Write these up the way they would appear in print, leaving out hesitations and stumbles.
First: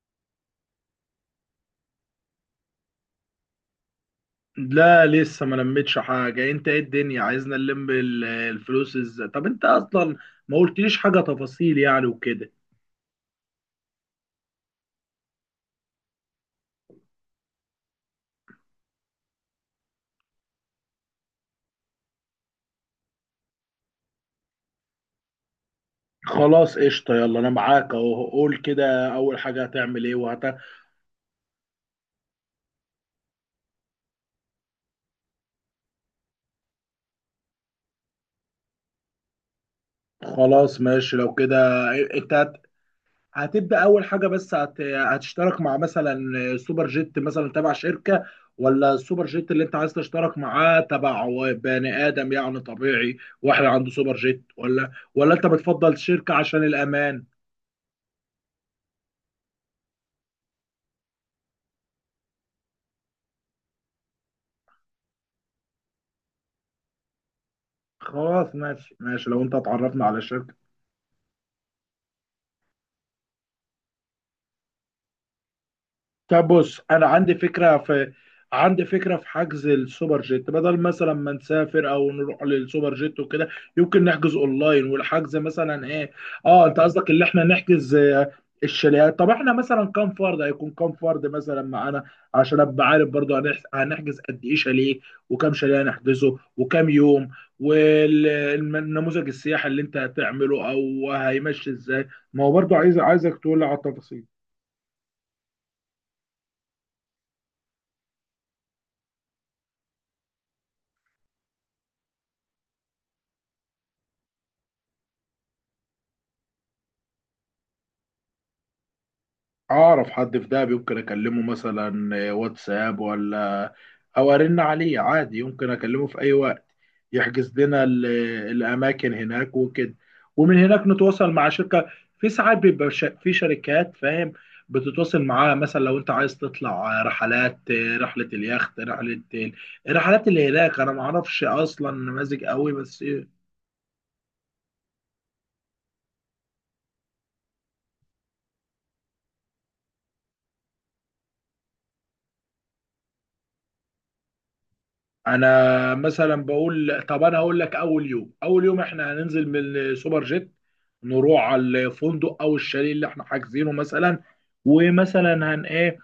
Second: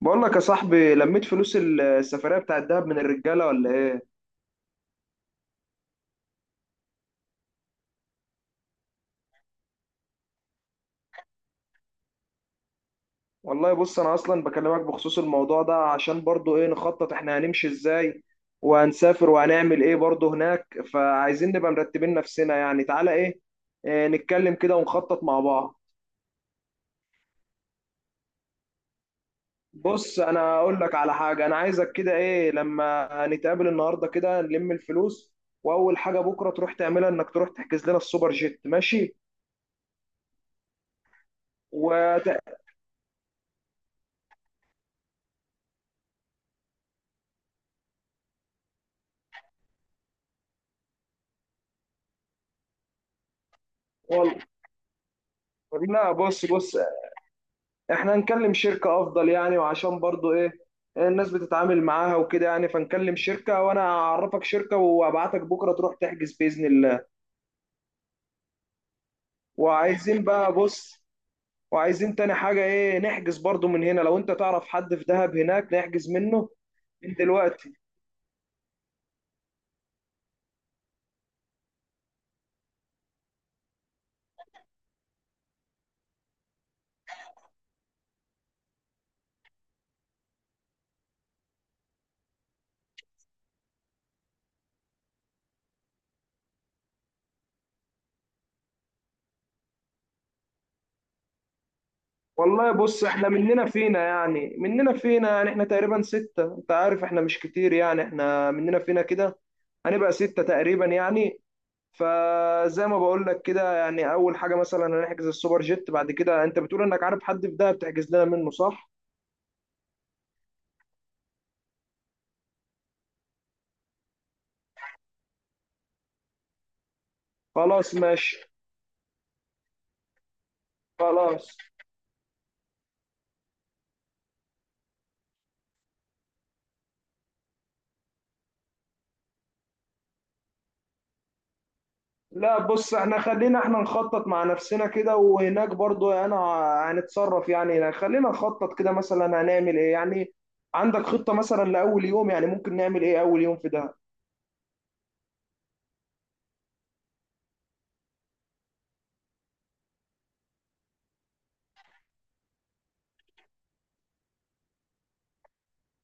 بقول لك يا صاحبي، لميت فلوس السفرية بتاعت دهب من الرجالة ولا ايه؟ لا، لسه ما لميتش حاجة. انت ايه الدنيا عايزنا نلم الفلوس ازاي؟ طب انت اصلا ما قلتليش حاجة تفاصيل يعني وكده. والله بص، انا اصلا بكلمك بخصوص الموضوع ده عشان برضو ايه، نخطط احنا هنمشي ازاي وهنسافر وهنعمل ايه برضو هناك. فعايزين نبقى مرتبين نفسنا، يعني تعالى ايه, إيه نتكلم كده ونخطط مع بعض. خلاص قشطة، يلا انا معاك اهو. قول كده، اول حاجة هتعمل ايه بص وهت. انا اقول لك على حاجة، انا عايزك كده ايه لما نتقابل النهاردة كده نلم الفلوس، واول حاجة بكرة تروح تعملها انك تروح تحجز لنا السوبر جيت، ماشي؟ خلاص ماشي لو كده. وت... انت هتبدأ اول حاجة؟ بس هتشترك مع مثلا سوبر جيت مثلا تبع شركة، ولا السوبر جيت اللي انت عايز تشترك معاه تبع بني ادم يعني طبيعي، واحد عنده سوبر والله جيت؟ ولا انت بتفضل لا شركة بص عشان بص الامان؟ احنا هنكلم شركة افضل يعني، وعشان برضو ايه، الناس بتتعامل معاها وكده يعني، فنكلم شركة وانا اعرفك شركة وابعتك بكرة تروح تحجز بإذن الله. خلاص ماشي ماشي لو انت اتعرفنا على وعايزين بقى، الشركة. بص، وعايزين تاني حاجة ايه، نحجز برضو من هنا لو انت تعرف حد في دهب هناك نحجز طب منه بص، انا من عندي دلوقتي. فكره في، عندي فكره في حجز السوبر جيت، بدل مثلا ما نسافر او نروح للسوبر جيت وكده، يمكن نحجز اونلاين. والحجز مثلا ايه، اه انت قصدك اللي احنا نحجز، الشاليهات. طب احنا مثلا كام فرد، هيكون كام فرد مثلا معانا عشان ابقى عارف؟ برضو هنحجز قد ايه شاليه، وكام شاليه هنحجزه، وكام يوم؟ والنموذج السياحي اللي انت هتعمله او هيمشي ازاي؟ ما هو والله برضو بص، احنا عايزك تقول لي مننا على فينا التفاصيل. يعني مننا فينا يعني احنا تقريبا ستة، انت عارف احنا مش كتير يعني، احنا مننا فينا كده، هنبقى ستة تقريبا يعني. فزي ما بقول لك كده يعني، اول حاجه مثلا هنحجز السوبر جيت، بعد كده انت بتقول انك عارف حد في دهب تحجز لنا منه، صح؟ اعرف حد في دهب، يمكن اكلمه مثلا، واتساب ولا او ارن عليه عادي، يمكن اكلمه في اي وقت يحجز لنا خلاص ماشي. الاماكن هناك وكده. ومن هناك نتواصل مع خلاص. شركه. في ساعات بيبقى في شركات، فاهم؟ بتتواصل معاها مثلا لو انت عايز تطلع رحلات، رحله اليخت، رحله الرحلات اللي هناك. انا ما اعرفش اصلا نماذج لا قوي بص، بس. احنا خلينا احنا نخطط مع نفسنا كده، وهناك برضو انا هنتصرف يعني. يعني خلينا نخطط كده مثلا هنعمل ايه يعني، عندك خطه مثلا لاول يوم؟ يعني ممكن نعمل ايه اول يوم في دهب؟ انا مثلا بقول، طب انا هقول لك اول يوم، اول يوم احنا هننزل من السوبر جيت، نروح على الفندق او الشاليه اللي احنا حاجزينه مثلا، ومثلا هنقابل.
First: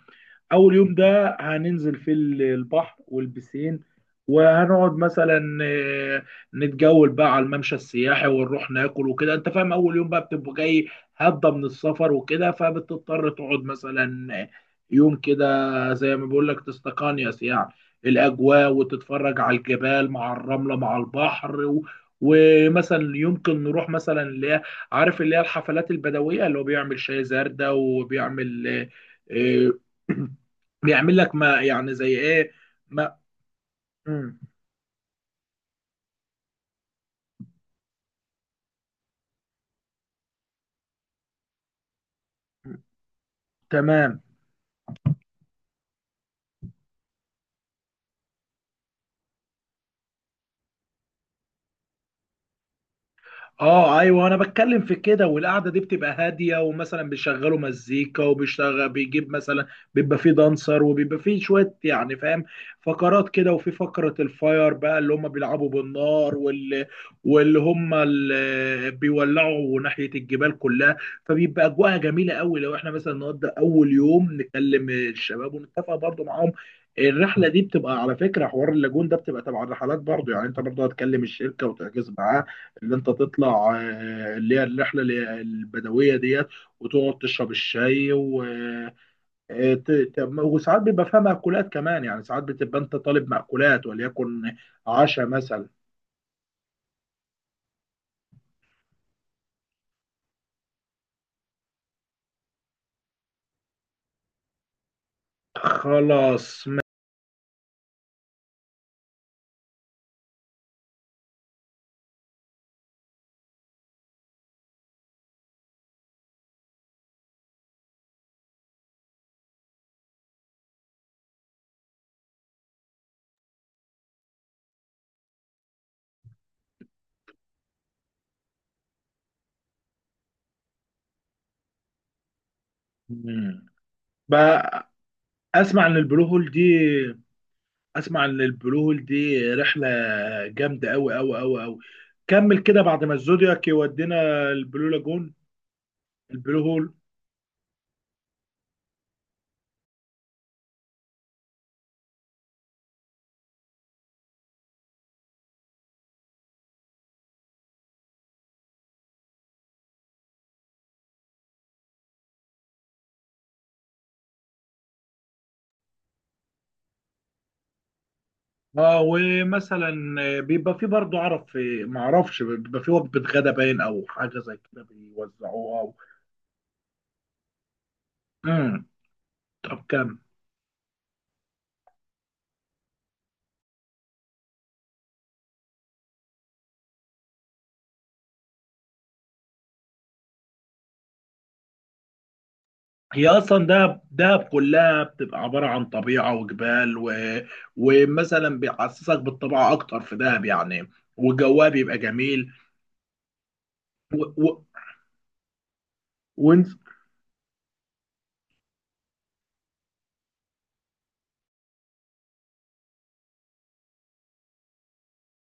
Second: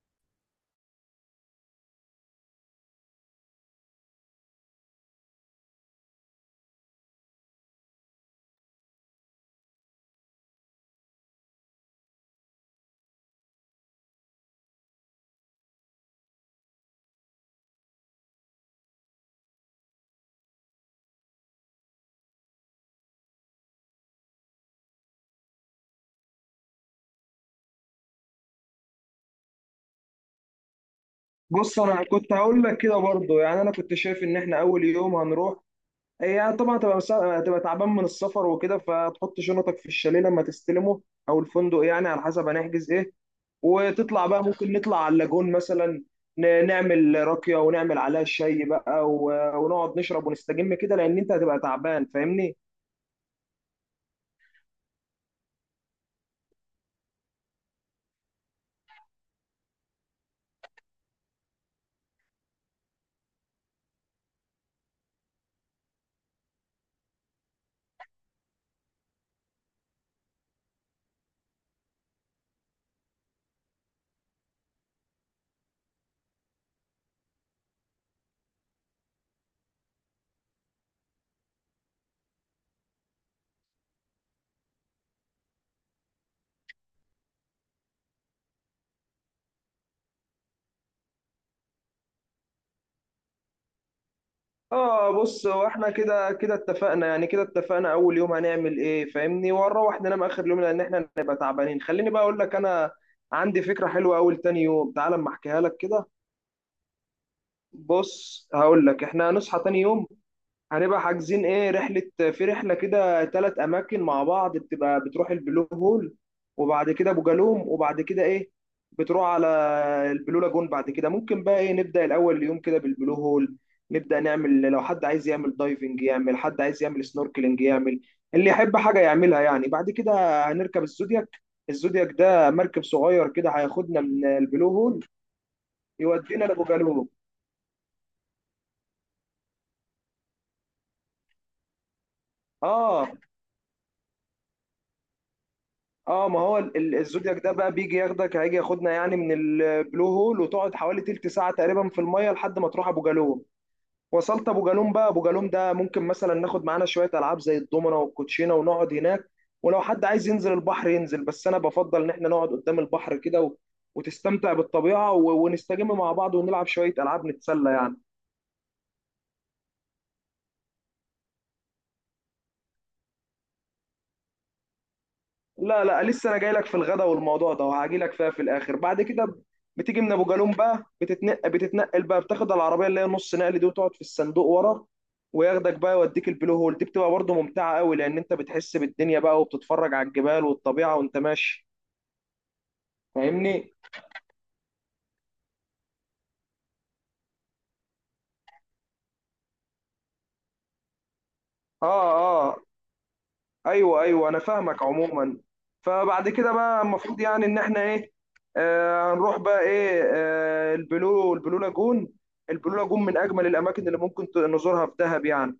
اول يوم ده هننزل في البحر والبسين، وهنقعد مثلا، نتجول بقى على الممشى السياحي، ونروح ناكل وكده. انت فاهم، اول يوم بقى بتبقى جاي هضه من السفر وكده، فبتضطر تقعد مثلا يوم كده زي ما بقول لك، تستقانيس يعني الاجواء، وتتفرج على الجبال مع الرمله مع البحر ومثلا يمكن نروح مثلا اللي هي، عارف اللي هي الحفلات البدويه، اللي هو بيعمل شاي زردة وبيعمل، آه، آه، بيعمل لك ما بص، يعني انا زي كنت ايه. هقول لك كده ما برضو يعني، انا كنت شايف ان مم. احنا اول يوم هنروح. هي طبعا تبقى، تبقى تعبان من السفر وكده، فتحط شنطك في الشاليه لما تستلمه او الفندق، يعني على حسب هنحجز ايه. تمام. وتطلع بقى، ممكن نطلع على اللاجون مثلا، نعمل راكية ونعمل عليها شاي بقى ونقعد نشرب ونستجم كده، لان انت هتبقى تعبان، فاهمني؟ اه ايوه انا بتكلم في كده. والقعده دي بتبقى هاديه، ومثلا بيشغلوا مزيكا، وبيشتغل بيجيب مثلا، بيبقى فيه دانسر، وبيبقى فيه شويه يعني، فاهم؟ فقرات كده، وفي فقره الفاير بقى اللي هم بيلعبوا بالنار، واللي هم اللي بيولعوا ناحيه الجبال كلها. فبيبقى اجواءها جميله قوي. لو احنا مثلا نقضي اول يوم، نكلم الشباب ونتفق برضو معاهم. الرحله دي بتبقى على فكره، حوار اللاجون ده بتبقى تبع الرحلات برضو يعني، انت برضو هتكلم الشركه وتحجز معاها اللي انت تطلع، اللي هي الرحله البدويه ديت، وتقعد تشرب الشاي و وساعات بيبقى فيها مأكولات كمان يعني، ساعات بتبقى انت طالب مأكولات وليكن اه عشاء بص، هو مثلا. احنا كده اتفقنا، يعني كده اتفقنا اول يوم هنعمل ايه، فاهمني؟ ونروح ننام اخر يوم لان احنا هنبقى تعبانين. خليني بقى اقول لك، انا عندي فكرة حلوة اول تاني يوم، تعال اما احكيها لك كده. خلاص. بص هقول لك، احنا هنصحى تاني يوم، هنبقى حاجزين ايه، رحلة في رحلة كده، ثلاث أماكن مع بعض، بتبقى بتروح البلو هول وبعد كده أبو جالوم وبعد كده ايه، بتروح على البلو لاجون. بعد كده ممكن بقى ايه، نبدأ الأول يوم كده بالبلو هول، نبدأ نعمل لو حد عايز يعمل دايفنج يعمل، حد عايز يعمل سنوركلينج يعمل، اللي يحب حاجة يعملها يعني. بعد كده هنركب الزودياك، الزودياك ده مركب صغير كده، مم. هياخدنا من البلو بقى، هول اسمع ان البلو يودينا هول دي، لأبو جالوم. اسمع ان البلو هول دي رحله جامده قوي قوي قوي قوي. كمل كده، بعد اه، ما الزودياك يودينا البلو لاجون. اه ما هو البلو هول. الزودياك ده بقى بيجي ياخدك، هيجي ياخدنا يعني من البلو هول، وتقعد حوالي تلت ساعة تقريبا في المية لحد ما تروح ابو جالوم. وصلت ابو جالوم بقى، ابو جالوم ده ممكن مثلا ناخد معانا شوية العاب زي الضمنة والكوتشينة ونقعد هناك، ولو حد عايز ينزل البحر ينزل، بس انا بفضل ان احنا نقعد قدام البحر كده وتستمتع بالطبيعة ونستجم مع بعض ونلعب شوية العاب نتسلى يعني. اه ومثلا، بيبقى في برضه، عرف في ما اعرفش، بيبقى في وجبه غدا باين او حاجه زي كده بيوزعوها لا او، لا، لسه انا جاي لك في الغدا والموضوع ده، وهاجي لك فيها في الاخر امم بعد كده طب بتيجي كم. من ابو جالوم بقى، بتتنقل بقى، بتاخد العربيه اللي هي نص نقل دي وتقعد في الصندوق ورا، وياخدك بقى يوديك البلو هول. دي بتبقى برضه ممتعه قوي، لان انت بتحس بالدنيا بقى وبتتفرج على الجبال والطبيعه وانت ماشي، هي اصلا فاهمني؟ دهب، دهب كلها بتبقى عباره عن طبيعه وجبال ومثلا بيحسسك بالطبيعه اكتر في دهب يعني، وجوها اه. بيبقى جميل. آه. ايوه ايوه، انا و... و... فاهمك عموما. فبعد كده وانت. بقى، المفروض يعني ان احنا ايه، آه هنروح بقى ايه، آه البلو لاجون. البلو لاجون من اجمل الاماكن اللي ممكن نزورها في دهب يعني،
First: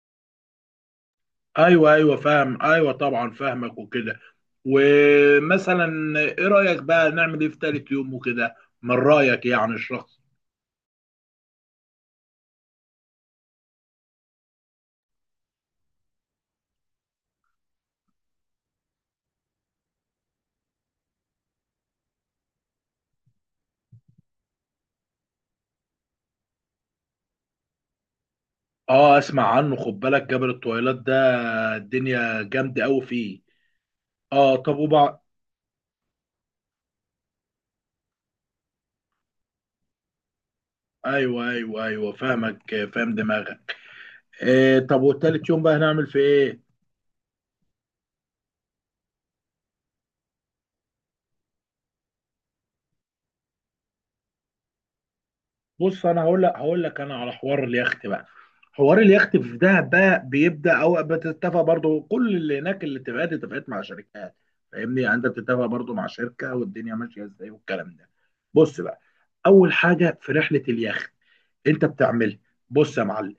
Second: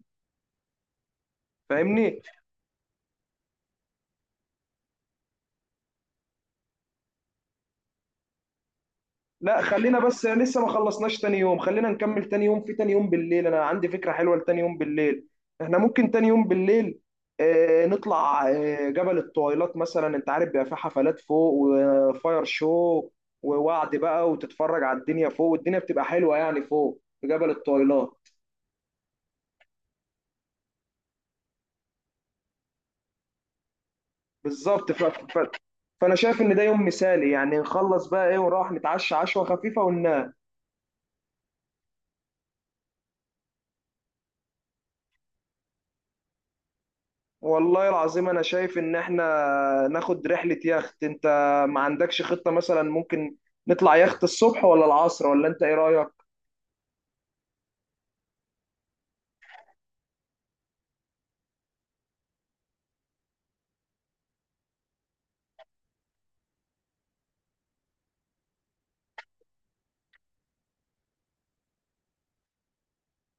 ايوه ايوه فاهمني؟ فاهم، ايوه طبعا فاهمك وكده. ومثلا ايه رايك بقى نعمل ايه في تالت يوم وكده؟ من رايك لا يعني خلينا الشخص. بس، لسه ما خلصناش تاني يوم، خلينا نكمل تاني يوم. في تاني يوم بالليل انا عندي فكرة حلوة لتاني يوم بالليل، احنا ممكن تاني يوم بالليل نطلع جبل الطويلات مثلا. انت عارف بيبقى فيه حفلات فوق وفاير شو ووعد بقى، وتتفرج على الدنيا فوق، والدنيا بتبقى حلوة يعني فوق في جبل الطويلات. اه اسمع عنه، خد بالك جبل الطويلات ده الدنيا جامده قوي فيه. اه طب بالظبط. وبعد. فانا شايف ان ده يوم مثالي يعني، نخلص بقى ايه ونروح نتعشى عشوة خفيفة وننام. ايوه ايوه ايوه فاهمك، فاهم دماغك. إيه طب والتالت يوم بقى هنعمل في ايه؟ والله العظيم انا شايف ان احنا ناخد رحلة يخت، انت ما عندكش خطة مثلا؟ ممكن نطلع يخت الصبح ولا العصر؟ ولا انت ايه بص رأيك؟ انا هقول لك، هقول لك انا على حوار اليخت بقى. حوار اليخت في دهب بقى بيبدا، او بتتفق برضو كل اللي هناك، اللي اتفقت مع شركات، فاهمني؟ يعني انت بتتفق برضو مع شركه، والدنيا ماشيه ازاي والكلام ده. بص بقى، اول حاجه في رحله اليخت انت بتعملها، بص يا معلم،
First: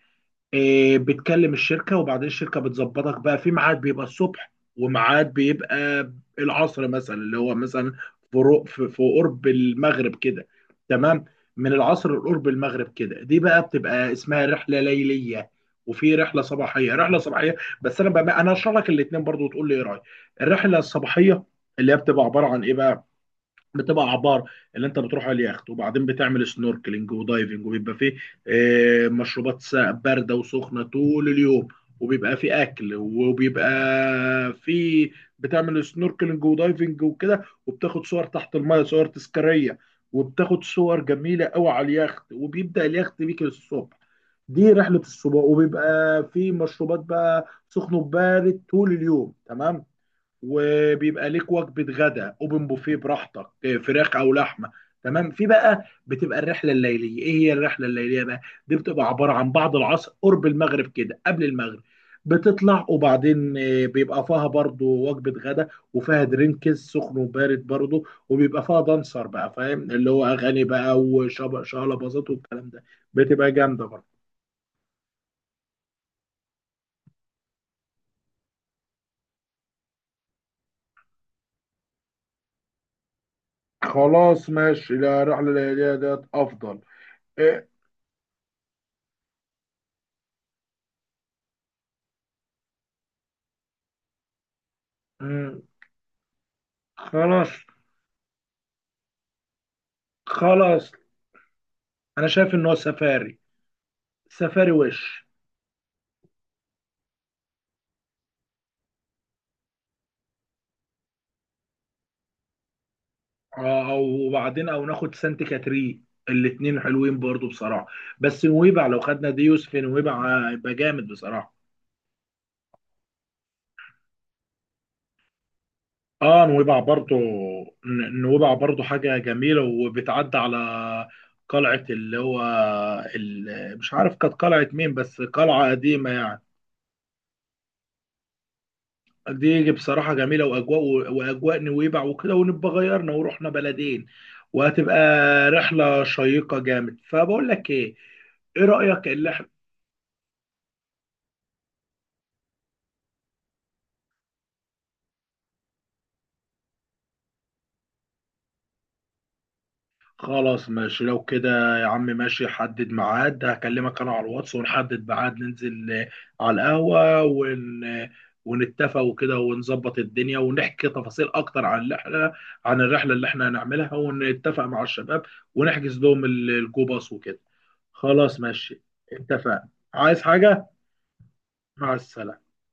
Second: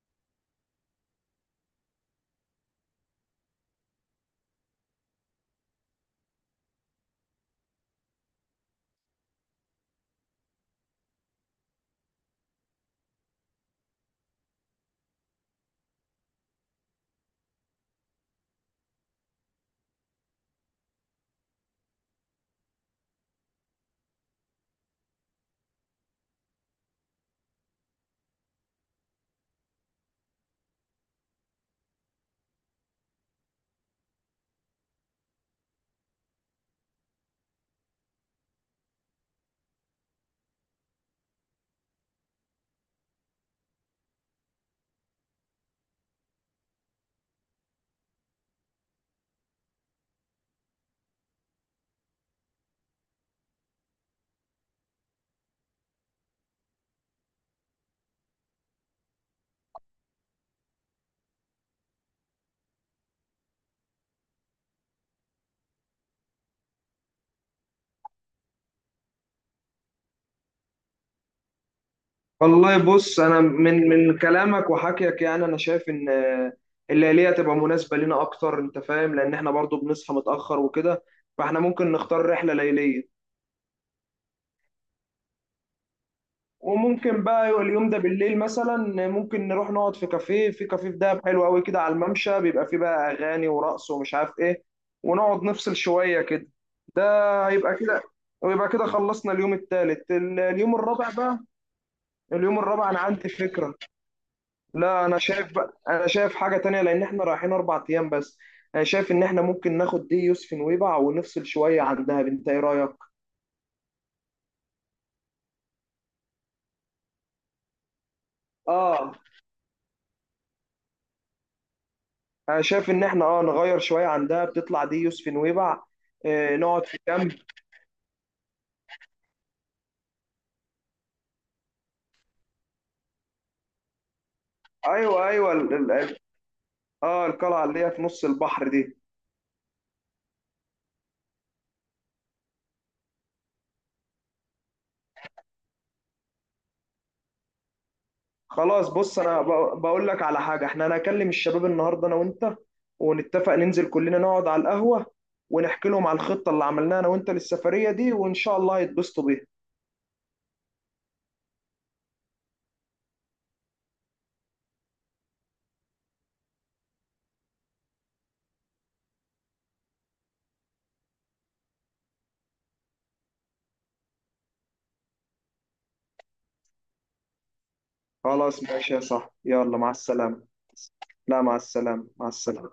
بتكلم الشركة، وبعدين الشركة بتظبطك بقى في ميعاد بيبقى الصبح، وميعاد بيبقى العصر مثلا، اللي هو مثلا في في قرب المغرب كده، تمام؟ من العصر لقرب المغرب كده، دي بقى بتبقى اسمها رحلة ليلية. وفي رحلة صباحية، رحلة صباحية. بس انا بقى انا هشرح لك الاتنين برضو، وتقول لي ايه رأيك. الرحلة الصباحية اللي هي بتبقى عبارة عن ايه بقى؟ بتبقى اعبار اللي انت بتروح على اليخت، وبعدين بتعمل سنوركلينج ودايفنج. وبيبقى فيه، مشروبات بارده وسخنه طول اليوم، وبيبقى فيه اكل، وبيبقى فيه، بتعمل سنوركلينج ودايفنج وكده، وبتاخد صور تحت الميه، صور تذكاريه، وبتاخد صور جميله قوي على اليخت، وبيبدا اليخت بيك الصبح. دي رحله الصبح، وبيبقى فيه مشروبات بقى سخن وبارد طول اليوم، تمام؟ وبيبقى ليك وجبه غدا اوبن بوفيه براحتك، فراخ او لحمه، تمام؟ في بقى بتبقى الرحله الليليه. ايه هي الرحله الليليه بقى؟ دي بتبقى عباره عن بعد العصر قرب المغرب كده، قبل المغرب بتطلع، وبعدين بيبقى فيها برضو وجبه غدا، وفيها درينكس سخن وبارد برضو، وبيبقى فيها دانسر بقى، فاهم؟ اللي هو اغاني بقى وشغله باظت والكلام والله ده، بص، انا بتبقى جامده من برضو. من كلامك وحكيك يعني، انا شايف ان الليلية تبقى مناسبة لنا اكتر، انت فاهم؟ لان احنا برضو بنصحى متأخر وكده، فاحنا ممكن نختار رحلة ليلية. خلاص ماشي، لا الرحله الليليه ديت افضل. وممكن بقى يبقى إيه، اليوم ده بالليل مثلا، ممكن نروح نقعد في كافيه، في كافيه في دهب حلو قوي كده على الممشى، بيبقى فيه بقى اغاني ورقص ومش عارف ايه، ونقعد مم، نفصل شوية كده. خلاص. هيبقى كده، ويبقى كده خلصنا اليوم الثالث. اليوم خلاص، الرابع بقى، انا شايف اليوم ان هو الرابع انا عندي سفاري، فكرة. سفاري لا انا وش. شايف بقى، انا شايف حاجة تانية، لان احنا رايحين 4 ايام بس. انا شايف ان احنا ممكن ناخد دي يوسف نويبع ونفصل شوية عن دهب، انت ايه رأيك؟ اه، او وبعدين او ناخد سانت كاترين، الاتنين حلوين برضو بصراحه، بس نويبع لو اه، خدنا ديوس في نويبع هيبقى جامد بصراحه. انا شايف ان احنا اه نغير شوية عن دهب، تطلع دي يوسف نويبع، اه آه نويبع نقعد في برضو. كامب. نويبع برضو حاجه جميله، وبتعدي على قلعه اللي هو، مش عارف كانت قلعه مين، بس ايوه ايوه، قلعه قديمه يعني. اه القلعة اللي هي في نص البحر دي. دي بصراحة جميلة، وأجواء، وأجواء نويبع وكده، ونبقى غيرنا ورحنا بلدين، وهتبقى رحلة شيقة جامد. فبقول لك إيه، إيه خلاص رأيك بص، اللي انا بقول لك على حاجه، احنا هنكلم الشباب النهارده انا وانت، ونتفق ننزل كلنا نقعد على القهوه، ونحكي لهم على الخطه اللي عملناها انا وانت للسفريه دي، وان شاء الله هيتبسطوا بيها. خلاص ماشي لو كده يا عم. ماشي، حدد ميعاد، هكلمك انا على الواتس ونحدد ميعاد ننزل، على القهوة، ونتفق وكده، ونظبط الدنيا، ونحكي تفاصيل اكتر عن الرحلة، عن الرحلة اللي احنا هنعملها، ونتفق مع الشباب، ونحجز لهم الجو باص وكده. خلاص خلاص ماشي، ماشي يا صاحبي، اتفقنا. يلا مع عايز السلامه. حاجة؟ لا، مع مع السلامه، مع السلامة. السلامه.